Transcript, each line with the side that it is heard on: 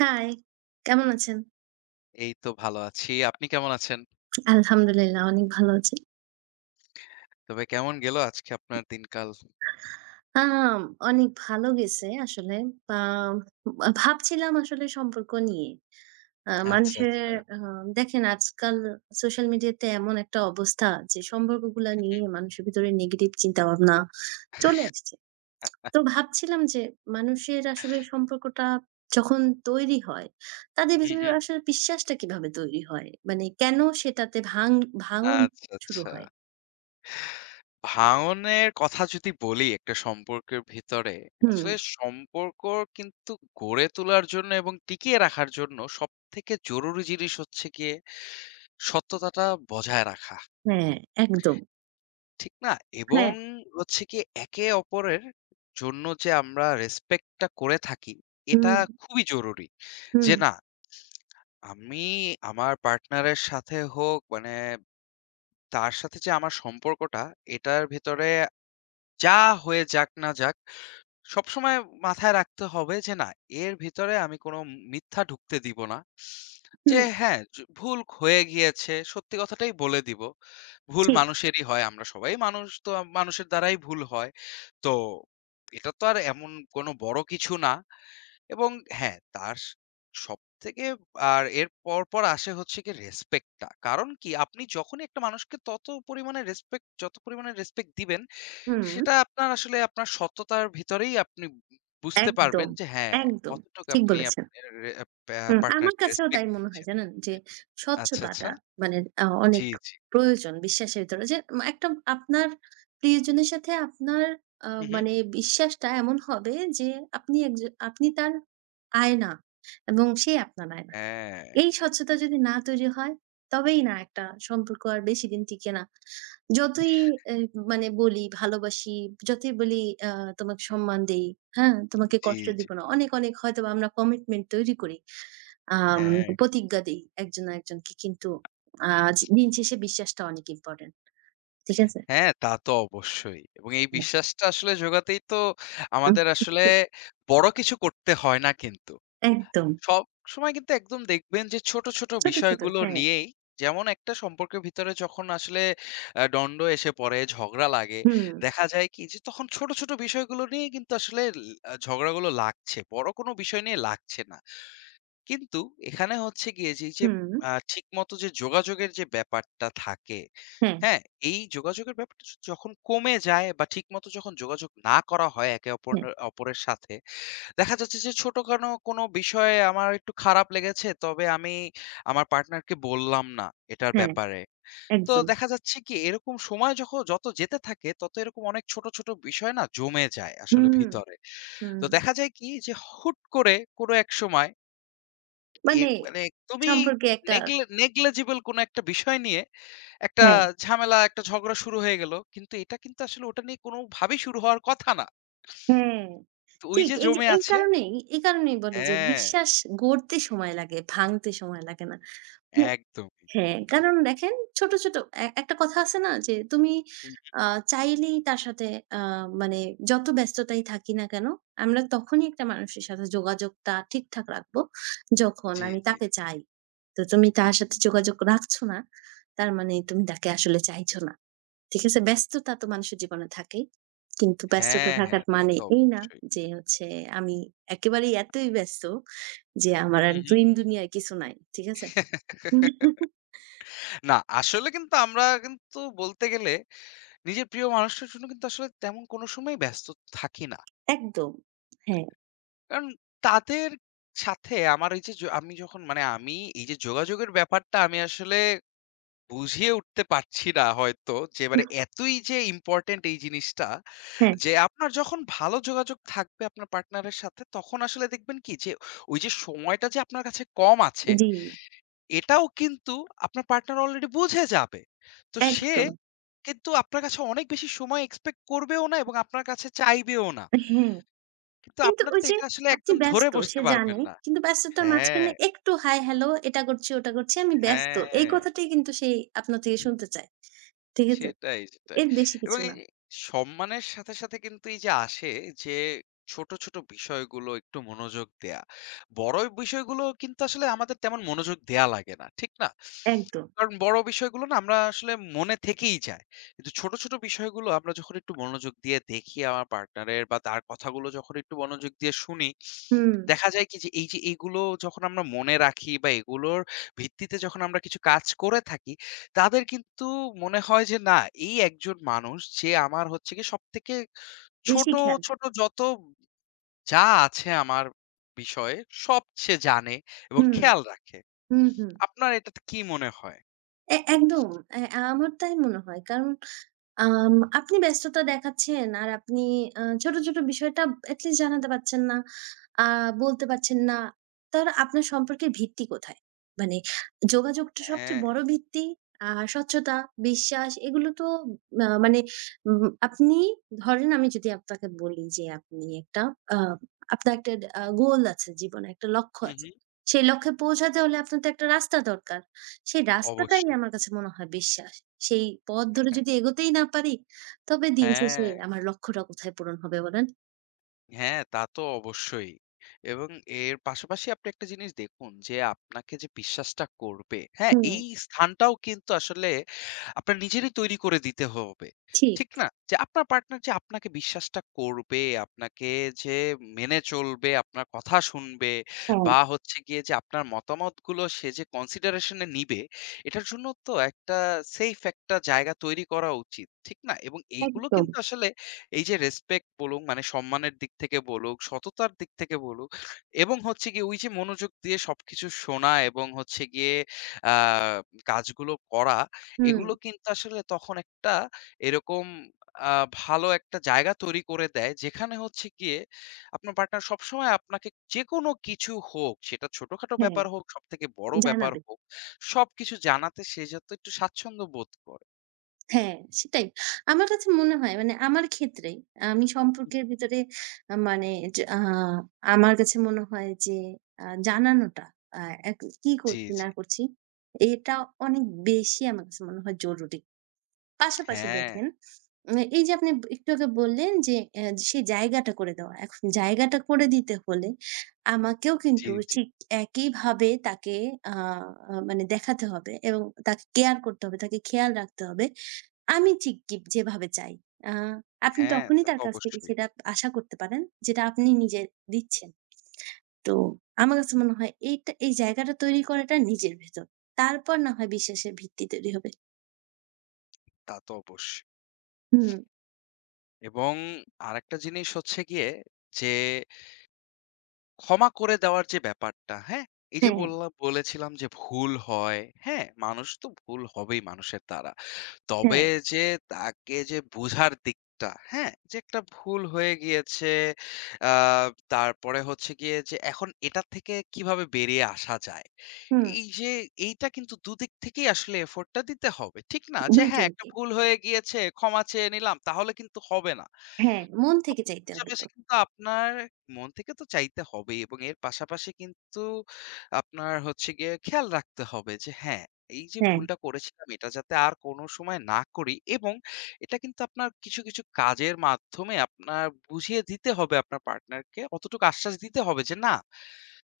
right: High, কেমন আছেন?
left: এই তো ভালো আছি। আপনি কেমন আছেন?
right: আলহামদুলিল্লাহ অনেক ভালো আছি।
left: তবে কেমন গেল আজকে আপনার দিনকাল?
right: আম অনেক ভালো গেছে আসলে। আ ভাবছিলাম আসলে সম্পর্ক নিয়ে। আ
left: আচ্ছা,
right: মানুষের
left: আচ্ছা।
right: আ দেখেন আজকাল সোশ্যাল মিডিয়াতে এমন একটা অবস্থা যে সম্পর্কগুলা নিয়ে মানুষের ভিতরে নেগেটিভ চিন্তাভাবনা চলে আসছে। তো ভাবছিলাম যে মানুষের আসলে সম্পর্কটা যখন তৈরি হয়, তাদের
left: হু,
right: ভিতরে
left: হু।
right: আসলে বিশ্বাসটা কিভাবে তৈরি হয়? মানে কেন সেটাতে ভাঙন
left: আচ্ছা,
right: শুরু
left: আচ্ছা।
right: হয়?
left: ভাঙনের কথা যদি বলি একটা সম্পর্কের ভিতরে,
right: হুম।
left: আসলে সম্পর্ক কিন্তু গড়ে তোলার জন্য এবং টিকিয়ে রাখার জন্য সবথেকে জরুরি জিনিস হচ্ছে গিয়ে সত্যতাটা বজায় রাখা।
right: হ্যাঁ, একদম।
left: ঠিক না? এবং
right: হ্যাঁ,
left: হচ্ছে কি একে অপরের জন্য যে আমরা রেসপেক্ট টা করে থাকি, এটা
right: হুম,
left: খুবই জরুরি।
right: হুম,
left: যে না আমি আমার পার্টনারের সাথে হোক মানে তার সাথে যে আমার সম্পর্কটা এটার ভেতরে যা হয়ে যাক না যাক সবসময় মাথায় রাখতে হবে যে না এর ভিতরে আমি কোনো মিথ্যা ঢুকতে দিব না, যে
right: হুম,
left: হ্যাঁ, ভুল হয়ে গিয়েছে সত্যি কথাটাই বলে দিব। ভুল
right: ঠিক।
left: মানুষেরই হয়, আমরা সবাই মানুষ তো, মানুষের দ্বারাই ভুল হয়। তো এটা তো আর এমন কোনো বড় কিছু না। এবং হ্যাঁ, তার স সবথেকে, আর এর পর আসে হচ্ছে গিয়ে রেসপেক্টটা। কারণ কি? আপনি যখনই একটা মানুষকে তত পরিমাণে রেসপেক্ট, যত পরিমাণে রেসপেক্ট দিবেন,
right: হুম।
left: সেটা আপনার আসলে আপনার সততার ভিতরেই আপনি বুঝতে
right: একদম,
left: পারবেন যে হ্যাঁ,
right: একদম।
left: কতটুকু
right: ঠিক
left: আপনি
right: বলেছেন।
left: আপনার রে আ পা
right: হুম, আমার
left: পার্টনারকে
right: কাছেও তাই
left: রেসপেক্ট
right: মনে হয়
left: দিচ্ছেন।
right: জানেন যে
left: আচ্ছা, আচ্ছা।
right: স্বচ্ছতাটা মানে অনেক
left: জি, জি।
right: প্রয়োজন বিশ্বাসের ভিতরে যে একটা আপনার প্রিয়জনের সাথে আপনার
left: হু, হু।
right: মানে বিশ্বাসটা এমন হবে যে আপনি একজ আপনি তার আয়না এবং সে আপনার আয়না।
left: হ্যাঁ।
right: এই স্বচ্ছতা যদি না তৈরি হয়, তবেই না একটা সম্পর্ক আর বেশিদিন টিকে না। যতই এ মানে বলি ভালোবাসি, যতই বলি আ তোমাকে সম্মান দেই, হ্যাঁ? তোমাকে
left: জি,
right: কষ্ট
left: জি।
right: দিব না। অনেক, অনেক হয়তোবা আমরা কমিটমেন্ট তৈরি করি। আম
left: হ্যাঁ।
right: প্রতিজ্ঞা দেই একজন আরেকজনকে। কিন্তু আজ দিন শেষে বিশ্বাসটা অনেক ইম্পোর্টেন্ট। ঠিক আছে?
left: হ্যাঁ, তা তো অবশ্যই। এবং এই বিশ্বাসটা আসলে জোগাতেই তো
right: হুম।
left: আমাদের আসলে বড় কিছু করতে হয় না কিন্তু।
right: একদম।
left: সবসময় কিন্তু একদম দেখবেন যে ছোট, ছোট
right: ছোট, ছোট
left: বিষয়গুলো
right: হ্যাঁ।
left: নিয়েই, যেমন একটা সম্পর্কের ভিতরে যখন আসলে দ্বন্দ্ব এসে পড়ে, ঝগড়া লাগে,
right: হুম,
left: দেখা যায় কি যে তখন ছোট, ছোট বিষয়গুলো নিয়েই কিন্তু আসলে ল আ ঝগড়াগুলো লাগছে। বড় কোনো বিষয় নিয়ে লাগছে না। কিন্তু এখানে হচ্ছে গিয়ে যে, এই যে
right: হুম।
left: ঠিকমতো যে যোগাযোগের যে ব্যাপারটা থাকে,
right: হ্যাঁ,
left: হ্যাঁ? এই যোগাযোগের ব্যাপারটা যখন কমে যায় বা ঠিকমতো যখন যোগাযোগ না করা হয় একে
right: হ্যাঁ,
left: অপরের সাথে, দেখা যাচ্ছে যে ছোটখাটো কোনো বিষয়ে আমার একটু খারাপ লেগেছে, তবে আমি আমার পার্টনারকে বললাম না এটার
right: হ্যাঁ।
left: ব্যাপারে। তো
right: একদম।
left: দেখা যাচ্ছে কি এরকম সময় যত যেতে থাকে তত এরকম অনেক ছোট, ছোট বিষয় না জমে যায় আসলে
right: হুম,
left: ভিতরে।
right: হুম।
left: তো দেখা যায় কি যে হুট করে কোনো এক সময় এর
right: মানে
left: মানে একদমই
right: সম্পর্কে একটা
left: নেগলিজিবল কোনো একটা বিষয় নিয়ে একটা
right: হ্যাঁ,
left: ঝামেলা, একটা ঝগড়া শুরু হয়ে গেল। কিন্তু এটা কিন্তু আসলে ওটা নিয়ে কোনোভাবেই শুরু হওয়ার কথা না।
right: হ্যাঁ।
left: তো ওই
right: ঠিক
left: যে
right: এই যে
left: জমে
right: এই
left: আছে।
right: কারণেই এই কারণেই বলে যে
left: হ্যাঁ,
right: বিশ্বাস গড়তে সময় লাগে, ভাঙতে সময় লাগে না। মানে
left: একদমই।
right: হ্যাঁ, কারণ দেখেন ছোট, ছোট একটা কথা আছে না যে তুমি আ চাইলেই তার সাথে আ মানে যত ব্যস্ততাই থাকি না কেন, আমরা তখনই একটা মানুষের সাথে যোগাযোগটা ঠিকঠাক রাখবো, যখন
left: জি,
right: আমি
left: জি।
right: তাকে চাই। তো তুমি তার সাথে যোগাযোগ রাখছো না, তার মানে তুমি তাকে আসলে চাইছো না। ঠিক আছে? ব্যস্ততা তো মানুষের জীবনে থাকেই। কিন্তু ব্যস্ততা
left: হ্যাঁ,
right: থাকার
left: হ্যাঁ, তা
right: মানে
left: তো
right: এই না
left: অবশ্যই।
right: যে হচ্ছে আমি একেবারেই এতই ব্যস্ত যে আমার
left: হু,
right: আর
left: হু।
right: ড্রিম দুনিয়ায় কিছু নাই। ঠিক আছে?
left: না, আসলে কিন্তু আমরা কিন্তু বলতে গেলে নিজের প্রিয় মানুষটার জন্য কিন্তু আসলে তেমন কোনো সময় ব্যস্ত থাকি না।
right: একদম। হ্যাঁ,
left: কারণ তাদের সাথে আমার এই যে, আমি যখন মানে আমি এই যে, যোগাযোগের ব্যাপারটা আমি আসলে বুঝিয়ে উঠতে পারছি না হয়তো যে, এবারে এতই যে, ইম্পোর্টেন্ট এই জিনিসটা,
right: হ্যাঁ,
left: যে, আপনার যখন ভালো যোগাযোগ থাকবে আপনার পার্টনারের সাথে, তখন আসলে দেখবেন কি যে, ওই যে, সময়টা যে, আপনার কাছে কম আছে,
right: জি,
left: এটাও কিন্তু আপনার পার্টনার অলরেডি বুঝে যাবে। তো সে
right: একদম।
left: কিন্তু আপনার কাছে অনেক বেশি সময় এক্সপেক্ট করবেও না এবং আপনার কাছে চাইবেও না।
right: হ্যাঁ,
left: কিন্তু
right: কিন্তু
left: আপনার
right: ওই
left: তো
right: যে
left: এটা আসলে
right: আপনি
left: একদম ধরে
right: ব্যস্ত সে
left: বসতে পারবেন
right: জানে।
left: না।
right: কিন্তু ব্যস্ততার
left: হ্যাঁ,
right: মাঝখানে একটু হাই হ্যালো এটা করছি, ওটা করছি, আমি ব্যস্ত। এই
left: হ্যাঁ।
right: কথাটাই কিন্তু সে আপনার থেকে শুনতে চায়। ঠিক আছে?
left: সেটাই, সেটাই।
right: এর বেশি
left: এবং
right: কিছু
left: এই
right: না।
left: যে সম্মানের সাথে, সাথে কিন্তু এই যে আসে যে ছোট, ছোট বিষয়গুলো একটু মনোযোগ দেয়া। বড় বিষয়গুলো কিন্তু আসলে আমাদের তেমন মনোযোগ দেয়া লাগে না। ঠিক না?
right: একদম।
left: কারণ বড় বিষয়গুলো না আমরা আসলে মনে থেকেই যায়। কিন্তু ছোট, ছোট বিষয়গুলো আমরা যখন একটু মনোযোগ দিয়ে দেখি আমার পার্টনারের, বা তার কথাগুলো যখন একটু মনোযোগ দিয়ে শুনি,
right: হুম,
left: দেখা যায় কি যে এই যে এগুলো যখন আমরা মনে রাখি বা এগুলোর ভিত্তিতে যখন আমরা কিছু কাজ করে থাকি, তাদের কিন্তু মনে হয় যে না, এই একজন মানুষ যে আমার হচ্ছে গিয়ে সবথেকে,
right: বেশি
left: ছোট,
right: খেয়াল রাখে।
left: ছোট যত যা আছে আমার বিষয়ে সব সে জানে এবং
right: হুম,
left: খেয়াল রাখে।
right: হুম, হুম।
left: আপনার এটাতে কি মনে হয়?
right: একদম। এ আমার তাই মনে হয়। কারণ আপনি ব্যস্ততা দেখাচ্ছেন আর আপনি ছোট, ছোট বিষয়টা at least জানাতে পারছেন না। আ বলতে পারছেন না। তাহলে আপনার সম্পর্কের ভিত্তি কোথায়? মানে যোগাযোগটা সবচেয়ে
left: হ্যাঁ।
right: বড় ভিত্তি, আ স্বচ্ছতা, বিশ্বাস এগুলো তো মানে আপনি ধরেন আমি যদি আপনাকে বলি যে আপনি একটা আ আপনার একটা গোল আছে জীবনে, একটা লক্ষ্য
left: হু,
right: আছে।
left: হু।
right: সেই লক্ষ্যে পৌঁছাতে হলে আপনার তো একটা রাস্তা দরকার। সেই রাস্তাটাই
left: অবশ্যই।
right: আমার কাছে মনে হয় বিশ্বাস। সেই পথ ধরে যদি এগোতেই না পারি, তবে দিন শেষে
left: হ্যাঁ।
right: আমার লক্ষ্যটা কোথায় পূরণ হবে বলেন?
left: হ্যাঁ, তা তো অবশ্যই। এবং এর পাশাপাশি আপনি একটা জিনিস দেখুন যে আপনাকে যে বিশ্বাসটা করবে, হ্যাঁ?
right: হুম,
left: এই স্থানটাও কিন্তু আসলে আপনার নিজেরই তৈরি করে দিতে হবে।
right: ঠিক।
left: ঠিক না? যে আপনার পার্টনার যে আপনাকে বিশ্বাসটা করবে, আপনাকে যে মেনে চলবে, আপনার কথা শুনবে,
right: হ্যাঁ,
left: বা হচ্ছে গিয়ে যে আপনার মতামতগুলো সে যে কনসিডারেশন এ নিবে, এটার জন্য তো একটা সেফ একটা জায়গা তৈরি করা উচিত। ঠিক না? এবং এইগুলো
right: একদম।
left: কিন্তু আসলে এই যে রেসপেক্ট বলুক, মানে সম্মানের দিক থেকে বলুক, সততার দিক থেকে বলুক, এবং হচ্ছে গিয়ে ওই যে মনোযোগ দিয়ে সবকিছু শোনা, এবং হচ্ছে গিয়ে আ কাজগুলো করা,
right: হুম,
left: এগুলো কিন্তু আসলে তখন একটা এরকম আ ভালো একটা জায়গা তৈরি করে দেয়, যেখানে হচ্ছে গিয়ে আপনার পার্টনার সবসময় আপনাকে যেকোনো কিছু হোক, সেটা ছোটখাটো
right: হ্যাঁ,
left: ব্যাপার হোক, সবথেকে বড় ব্যাপার
right: জানাবে।
left: হোক, সবকিছু জানাতে সে যাতে একটু স্বাচ্ছন্দ্য বোধ করে।
right: হ্যাঁ, সেটাই। আমার কাছে মনে হয় মানে আমার ক্ষেত্রে আমি সম্পর্কের ভিতরে মানে যে আমার কাছে মনে হয় যে জানানোটা আ এক কি
left: জি,
right: করছি
left: জি।
right: না করছি এটা অনেক বেশি আমার কাছে মনে হয় জরুরি। পাশাপাশি
left: হ্যাঁ,
right: দেখেন এই যে আপনি একটু আগে বললেন যে সেই জায়গাটা করে দেওয়া। এখন জায়গাটা করে দিতে হলে আমাকেও
left: জি,
right: কিন্তু
left: জি।
right: ঠিক একইভাবে তাকে আ আ মানে দেখাতে হবে এবং তাকে কেয়ার করতে হবে, তাকে খেয়াল রাখতে হবে। আমি ঠিক কি যেভাবে চাই। আ আপনি
left: হ্যাঁ,
right: তখনই
left: তা তো
right: তার কাছ থেকে
left: অবশ্যই।
right: সেটা আশা করতে পারেন যেটা আপনি নিজে দিচ্ছেন। তো আমার কাছে মনে হয় এইটা এই জায়গাটা তৈরি করাটা নিজের ভেতর। তারপর না হয় বিশ্বাসের ভিত্তি তৈরি হবে।
left: তা তো অবশ্যই।
right: হুম,
left: এবং আরেকটা জিনিস হচ্ছে গিয়ে যে ক্ষমা করে দেওয়ার যে ব্যাপারটা, হ্যাঁ? এই যে
right: হ্যাঁ,
left: বললাম, বলেছিলাম যে ভুল হয়, হ্যাঁ? মানুষ তো ভুল হবেই মানুষের দ্বারা। তবে
right: হ্যাঁ,
left: যে তাকে যে বোঝার দিকটা, হ্যাঁ? যে একটা ভুল হয়ে গিয়েছে। আ তারপরে হচ্ছে গিয়ে যে এখন এটা থেকে কিভাবে বেরিয়ে আসা যায়?
right: হুম।
left: এই যে এইটা কিন্তু দুদিক থেকেই আসলে এফোর্টটা দিতে হবে। ঠিক না? যে
right: ২
left: হ্যাঁ, একটা
right: জনকে।
left: ভুল হয়ে গিয়েছে, ক্ষমা চেয়ে নিলাম। তাহলে কিন্তু হবে না।
right: হ্যাঁ, মন থেকে চাইতে হবে তো।
left: পাশাপাশি কিন্তু আপনার মন থেকে তো চাইতে হবেই, এবং এর পাশাপাশি কিন্তু আপনার হচ্ছে গিয়ে খেয়াল রাখতে হবে যে হ্যাঁ, এই যে
right: হ্যাঁ,
left: ভুলটা করেছিলাম এটা যাতে আর কোনো সময় না করি, এবং এটা কিন্তু আপনার কিছু, কিছু কাজের মাধ্যমে আপনার বুঝিয়ে দিতে হবে আপনার পার্টনারকে, অতটুকু আশ্বাস দিতে হবে যে না,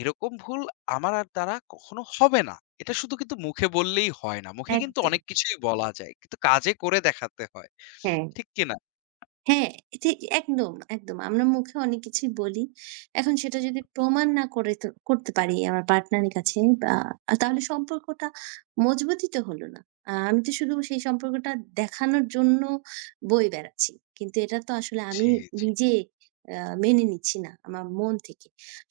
left: এরকম ভুল আমার আর দ্বারা কখনো হবে না। এটা শুধু কিন্তু মুখে বললেই হয় না। মুখে কিন্তু
right: একদম।
left: অনেক কিছুই বলা যায়। কিন্তু কাজে করে দেখাতে হয়।
right: হ্যাঁ।
left: ঠিক কিনা?
right: হ্যাঁ, এটি একদম, একদম। আমরা মুখে অনেক কিছুই বলি। এখন সেটা যদি প্রমাণ না করে তো করতে পারি আমার পার্টনারের কাছে বা
left: হুম,
right: তাহলে
left: হুম।
right: সম্পর্কটা মজবুতই তো হলো না। আমি তো শুধু সেই সম্পর্কটা দেখানোর জন্য বয়ে বেড়াচ্ছি। কিন্তু এটা তো আসলে আমি
left: জি, জি।
right: নিজে আ মেনে নিচ্ছি না আমার মন থেকে।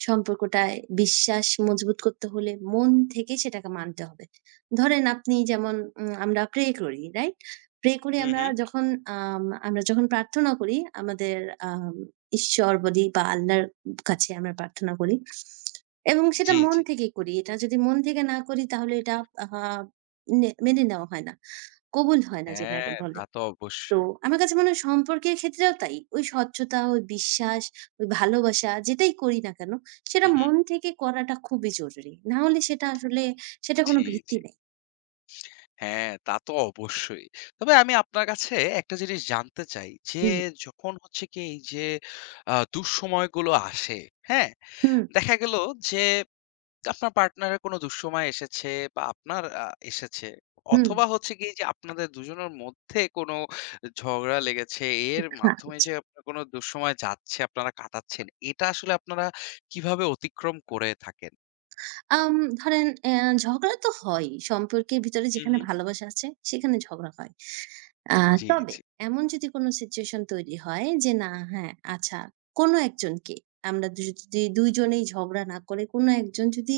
right: সম্পর্কটায় বিশ্বাস মজবুত করতে হলে মন থেকে সেটাকে মানতে হবে। ধরেন আপনি যেমন আমরা প্রে করি, রাইট? প্রে করি
left: হুম, হুম।
right: আমরা যখন প্রার্থনা করি আমাদের আম ঈশ্বর বলি বা আল্লাহর কাছে আমরা প্রার্থনা করি এবং সেটা
left: জি,
right: মন
left: জি।
right: থেকে করি। এটা যদি মন থেকে না করি তাহলে এটা আহা নে মেনে নেওয়া হয় না। কবুল হয় না যেটাকে
left: হ্যাঁ,
right: বলে।
left: তা তো
right: তো
left: অবশ্যই।
right: আমার কাছে মনে হয় সম্পর্কের ক্ষেত্রেও তাই। ওই স্বচ্ছতা, ওই বিশ্বাস, ওই ভালোবাসা যেটাই করি না কেন সেটা
left: হু, হু।
right: মন থেকে করাটা খুবই জরুরি। না হলে সেটা আসলে সেটা কোনো
left: জি,
right: ভিত্তি
left: জি।
right: নেই।
left: হ্যাঁ, তা তো অবশ্যই। তবে আমি আপনার কাছে একটা জিনিস জানতে চাই যে,
right: হুম,
left: যখন হচ্ছে কি এই যে দুঃসময়গুলো আসে, হ্যাঁ?
right: হুম,
left: দেখা গেল যে আপনার পার্টনারের কোনো দুঃসময় এসেছে, বা আপনার এসেছে,
right: হুম,
left: অথবা হচ্ছে কি যে আপনাদের দুজনের মধ্যে কোনো ঝগড়া লেগেছে, এর
right: হ্যাঁ।
left: মাধ্যমে যে আপনার কোনো দুঃসময় যাচ্ছে, আপনারা কাটাচ্ছেন, এটা আসলে আপনারা কিভাবে অতিক্রম করে থাকেন?
right: আম ধরেন ঝগড়া তো হয়ই। সম্পর্কের ভিতরে
left: হু,
right: যেখানে
left: হু।
right: ভালোবাসা আছে সেখানে ঝগড়া হয়। আ
left: জি,
right: তবে
left: জি,
right: এমন যদি কোনো সিচুয়েশন তৈরি হয় যে না হ্যাঁ, আচ্ছা কোনো একজনকে যদি ২ জনেই ঝগড়া না করে কোনো একজন যদি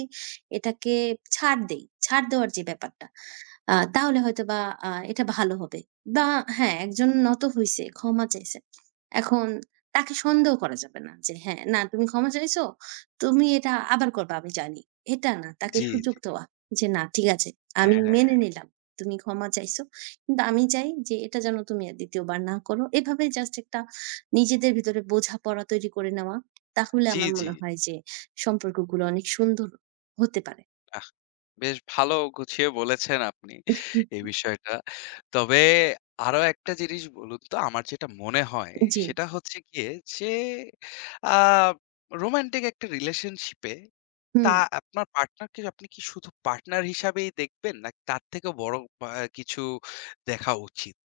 right: এটাকে ছাড় দেই, ছাড় দেওয়ার যে ব্যাপারটা তাহলে হয়তোবা এটা ভালো হবে। বা হ্যাঁ, একজন নত হইছে, ক্ষমা চাইছে। এখন তাকে সন্দেহ করা যাবে না যে, হ্যাঁ, না তুমি ক্ষমা চাইছো, তুমি এটা আবার করবা আমি জানি। এটা না, তাকে
left: জি,
right: সুযোগ
left: জি।
right: দেওয়া যে, না ঠিক আছে, আমি মেনে
left: হ্যাঁ,
right: নিলাম। তুমি ক্ষমা চাইছো। কিন্তু আমি চাই যে এটা যেন তুমি আর ২য় বার না করো। এভাবে জাস্ট একটা নিজেদের ভিতরে বোঝাপড়া তৈরি করে নেওয়া। তাহলে
left: জি,
right: আমার
left: জি।
right: মনে হয় যে সম্পর্কগুলো অনেক সুন্দর হতে পারে।
left: আহ! বেশ ভালো গুছিয়ে বলেছেন আপনি এই
right: হুম,
left: বিষয়টা। তবে আরো একটা জিনিস বলুন তো। আমার যেটা মনে হয়
right: জি,
left: সেটা হচ্ছে গিয়ে যে আ রোমান্টিক একটা রিলেশনশিপ এ,
right: হুম।
left: তা আপনার পার্টনারকে আপনি কি শুধু পার্টনার হিসাবেই দেখবেন, নাকি তার থেকেও বড় আ কিছু দেখা উচিত?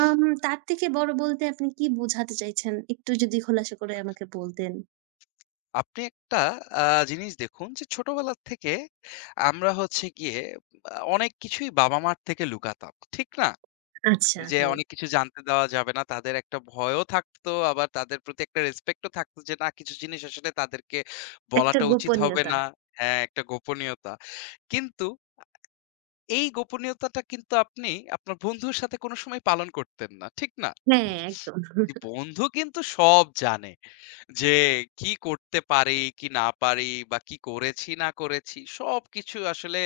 right: তার থেকে বড় বলতে আপনি কি বোঝাতে চাইছেন? একটু যদি খোলাসা করে আমাকে বলতেন।
left: আপনি একটা আ জিনিস দেখুন যে ছোটবেলা থেকে আমরা হচ্ছে গিয়ে অনেক কিছুই বাবা-মার থেকে লুকাতাম। ঠিক না?
right: আচ্ছা,
left: যে
right: হ্যাঁ।
left: অনেক কিছু জানতে দেওয়া যাবে না। তাদের একটা ভয়ও থাকতো, আবার তাদের প্রতি একটা রেসপেক্ট ও থাকতো যে না, কিছু জিনিস আসলে তাদেরকে
right: একটা
left: বলাটা উচিত হবে
right: গোপনীয়তা।
left: না। হ্যাঁ, একটা গোপনীয়তা। কিন্তু এই গোপনীয়তাটা কিন্তু আপনি আপনার বন্ধুর সাথে কোন সময় পালন করতেন না। ঠিক না?
right: হ্যাঁ, একদম।
left: যে বন্ধু কিন্তু সব জানে। যে কি করতে পারি, কি না পারি, বা কি করেছি না করেছি, সবকিছু আসলে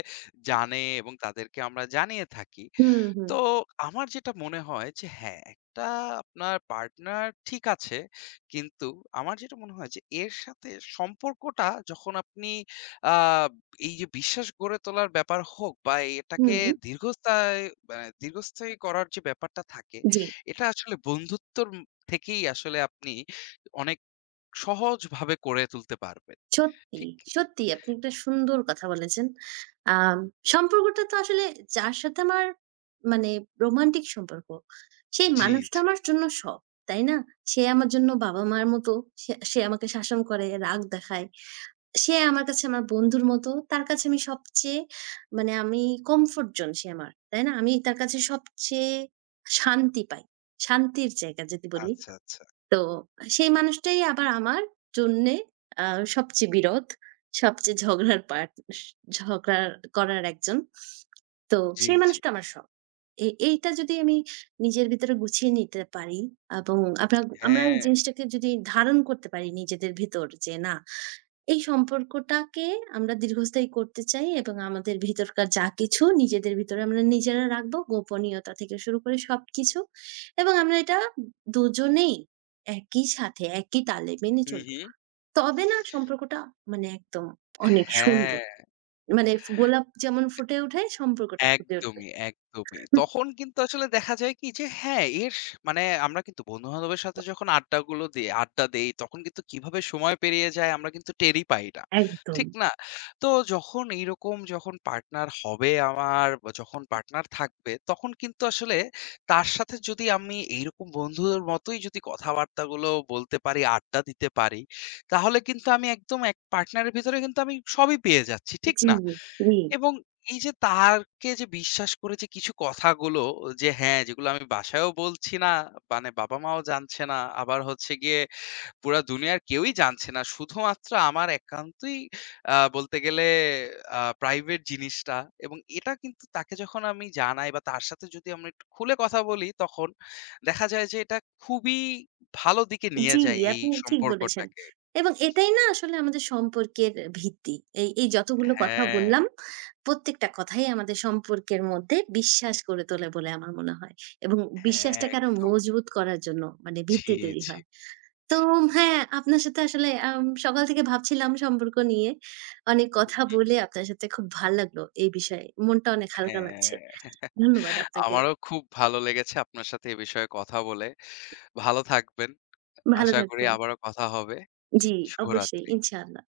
left: জানে এবং তাদেরকে আমরা জানিয়ে থাকি।
right: হুম, হুম,
left: তো আমার যেটা মনে হয় যে হ্যাঁ, একটা আপনার পার্টনার ঠিক আছে। কিন্তু আমার যেটা মনে হয় যে এর সাথে সম্পর্কটা যখন আপনি আ এই যে বিশ্বাস গড়ে তোলার ব্যাপার হোক, বা
right: হুম।
left: এটাকে দীর্ঘস্থায়ী মানে দীর্ঘস্থায়ী করার যে ব্যাপারটা থাকে,
right: জি।
left: এটা আসলে বন্ধুত্বর থেকেই আসলে আপনি অনেক সহজভাবে করে তুলতে পারবেন।
right: সত্যি,
left: ঠিক।
right: সত্যি আপনি একটা সুন্দর কথা বলেছেন। আম সম্পর্কটা তো আসলে যার সাথে আমার মানে রোমান্টিক সম্পর্ক, সেই
left: জি,
right: মানুষটা
left: জি।
right: আমার জন্য সব, তাই না? সে আমার জন্য বাবা-মার মতো। সে সে আমাকে শাসন করে, রাগ দেখায়। সে আমার কাছে আমার বন্ধুর মতো। তার কাছে আমি সবচেয়ে মানে আমি কমফোর্ট জোন সে আমার। তাই না? আমি তার কাছে সবচেয়ে শান্তি পাই। শান্তির জায়গা যদি বলি।
left: আচ্ছা, আচ্ছা।
right: তো সেই মানুষটাই আবার আমার জন্যে আ সবচেয়ে বিরোধ, সবচেয়ে ঝগড়ার পার্ট ঝগড়া করার একজন। তো
left: জি,
right: সেই
left: জি।
right: মানুষটা আমার সব। এইটা যদি আমি নিজের ভিতরে গুছিয়ে নিতে পারি এবং আমরা আমরা
left: হ্যাঁ।
right: এই জিনিসটাকে যদি ধারণ করতে পারি নিজেদের ভেতর যে না এই সম্পর্কটাকে আমরা দীর্ঘস্থায়ী করতে চাই এবং আমাদের ভিতরকার যা কিছু নিজেদের ভিতরে আমরা নিজেরা রাখবো গোপনীয়তা থেকে শুরু করে সবকিছু এবং আমরা এটা দুজনেই একই সাথে একই তালে মেনে
left: হু,
right: চলবো।
left: হু।
right: তবে না সম্পর্কটা মানে একদম অনেক
left: হ্যাঁ।
right: সুন্দর। মানে গোলাপ যেমন ফুটে ওঠে সম্পর্কটা ফুটে উঠবে।
left: একদমই, একদমই।
right: হুম,
left: তখন কিন্তু আসলে দেখা যায় কি যে হ্যাঁ, মানে আমরা কিন্তু বন্ধু-বান্ধবের সাথে যখন আড্ডা দেই, তখন কিন্তু কিভাবে সময় পেরিয়ে যায় আমরা কিন্তু টেরই পাই না।
right: একদম।
left: ঠিক না? তো যখন এইরকম, যখন পার্টনার হবে আমার বা যখন পার্টনার থাকবে, তখন কিন্তু আসলে তার সাথে যদি আমি এইরকম বন্ধুর মতোই যদি কথাবার্তাগুলো বলতে পারি, আড্ডা দিতে পারি, তাহলে কিন্তু আমি একদম এক পার্টনারের ভিতরে কিন্তু আমি সবই পেয়ে যাচ্ছি। ঠিক
right: জি,
left: না? এবং এই যে তারকে যে বিশ্বাস করে যে কিছু কথাগুলো যে হ্যাঁ, যেগুলো আমি বাসায়ও বলছি না, মানে বাবা-মাও জানছে না। আবার হচ্ছে গিয়ে পুরা দুনিয়ার কেউই জানছে না। শুধুমাত্র আমার একান্তই বলতে গেলে প্রাইভেট জিনিসটা, এবং এটা কিন্তু তাকে যখন আমি জানাই বা তার সাথে যদি আমরা একটু খুলে কথা বলি, তখন দেখা যায় যে এটা খুবই ভালো দিকে নিয়ে
right: জি,
left: যায়
right: জি,
left: এই
right: আপনি ঠিক বলেছেন।
left: সম্পর্কটাকে।
right: এবং এটাই না আসলে আমাদের সম্পর্কের ভিত্তি। এই যতগুলো কথা
left: হ্যাঁ,
right: বললাম, প্রত্যেকটা কথাই আমাদের সম্পর্কের মধ্যে বিশ্বাস গড়ে তোলে বলে আমার মনে হয়। এবং
left: হ্যাঁ,
right: বিশ্বাসটাকে আরো
left: একদমই।
right: মজবুত করার জন্য মানে
left: জি,
right: ভিত্তি তৈরি
left: জি।
right: হয়। তো হ্যাঁ, আপনার সাথে আসলে সকাল থেকে ভাবছিলাম সম্পর্ক নিয়ে। অনেক কথা বলে আপনার সাথে খুব ভাল লাগলো এই বিষয়ে। মনটা অনেক হালকা লাগছে।
left: হ্যাঁ।
right: ধন্যবাদ আপনাকে।
left: আমারও খুব ভালো লেগেছে আপনার সাথে এ বিষয়ে কথা বলে। ভালো থাকবেন।
right: ভালো
left: আশা করি
right: থাকবেন।
left: আবারও কথা হবে।
right: জি, অবশ্যই
left: শুভরাত্রি।
right: ইনশাআল্লাহ।